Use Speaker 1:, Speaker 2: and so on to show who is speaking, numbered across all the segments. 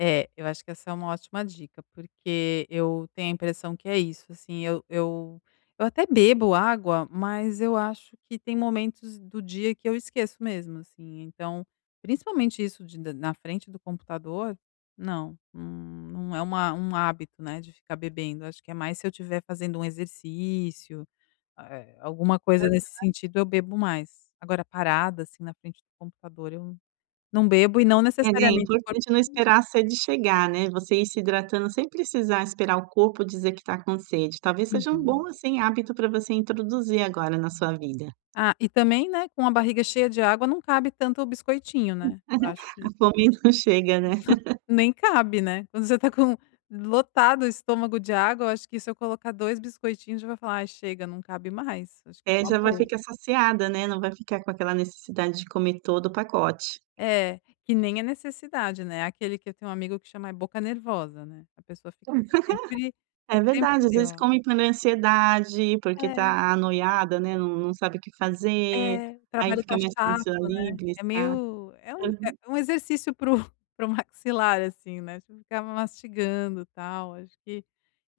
Speaker 1: É, eu acho que essa é uma ótima dica porque eu tenho a impressão que é isso, assim, eu eu eu até bebo água, mas eu acho que tem momentos do dia que eu esqueço mesmo, assim, então principalmente isso de na frente do computador, não. Hum, não é um a um hábito, né, de ficar bebendo. Acho que é mais se eu estiver fazendo um exercício, ah, eh, alguma coisa nesse
Speaker 2: Aham.
Speaker 1: sentido eu bebo mais. Agora parada, assim, na frente do computador, eu não bebo e não
Speaker 2: É, e é
Speaker 1: necessariamente.
Speaker 2: importante não
Speaker 1: [unintelligible]
Speaker 2: esperar a sede chegar, né. Você ir se hidratando sem precisar esperar o corpo dizer que tá com sede. Talvez sejam um
Speaker 1: Uhum.
Speaker 2: bom, assim, hábito pra você introduzir agora na sua vida.
Speaker 1: Ah, e também, né, com a barriga cheia de água não cabe tanto o biscoitinho, né. Eu acho
Speaker 2: A
Speaker 1: que
Speaker 2: fome não chega, né.
Speaker 1: nem cabe, né. Quando você tá com lotado o estômago de água, eu acho que se eu colocar 2 biscoitinhos você vai falar: "Ai, chega. Não cabe mais." Acho que é
Speaker 2: É,
Speaker 1: uma
Speaker 2: já vai
Speaker 1: boa.
Speaker 2: ficar saciada, né. Não vai ficar com aquela necessidade de comer todo o pacote.
Speaker 1: É. Que nem é necessidade, né, aquele que eu tenho um amigo que chama é boca nervosa, né. A pessoa fica tá sempre tá
Speaker 2: É verdade, às
Speaker 1: sempre
Speaker 2: vezes
Speaker 1: ó.
Speaker 2: come pa né, é ansiedade, porque
Speaker 1: É.
Speaker 2: tá noiada, né, não não sabe o que fazer.
Speaker 1: É.
Speaker 2: Aí
Speaker 1: Trabalho
Speaker 2: fica
Speaker 1: tá
Speaker 2: mais
Speaker 1: chato,
Speaker 2: fácil, ali,
Speaker 1: né. É
Speaker 2: beliscar.
Speaker 1: meio é um é
Speaker 2: Aham.
Speaker 1: um exercício para o para o maxilar, assim né, tipo, você fica lá mastigando, tal, acho que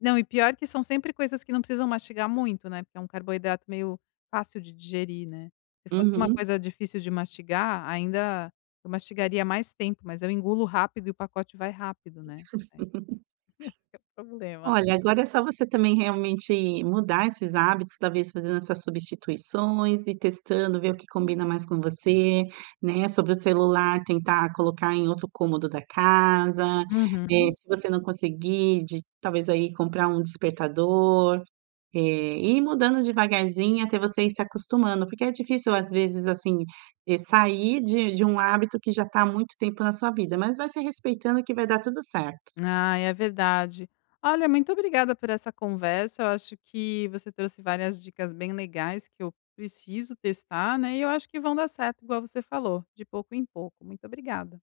Speaker 1: não, e pior que são sempre coisas que não precisam mastigar muito, né, porque é um carboidrato meio fácil de digerir, né. Se fosse uma
Speaker 2: Uhum.
Speaker 1: coisa difícil de mastigar, ainda eu mastigaria mais tempo. Mas eu engulo rápido e o pacote vai rápido, né. Aí esse é o problema.
Speaker 2: Olha, agora é só você também realmente mudar esses hábitos, talvez fazendo essas substituições, ir testando, ver o que combina mais com você, né. Sobre o celular, tentar colocar em outro cômodo da casa, eh,
Speaker 1: Uhum.
Speaker 2: se você não conseguir de talvez, aí, comprar um despertador, eh, e ir mudando devagarzinho até você ir se acostumando, porque é difícil, às vezes assim, e sair de de um hábito que já tá há muito tempo na sua vida. Mas vai se respeitando que vai dar tudo certo.
Speaker 1: Ai, é verdade. Olha, muito obrigada por essa conversa, eu acho que você trouxe várias dicas bem legais que eu preciso testar, né, e eu acho que vão dar certo, igual você falou. De pouco em pouco. Muito obrigada.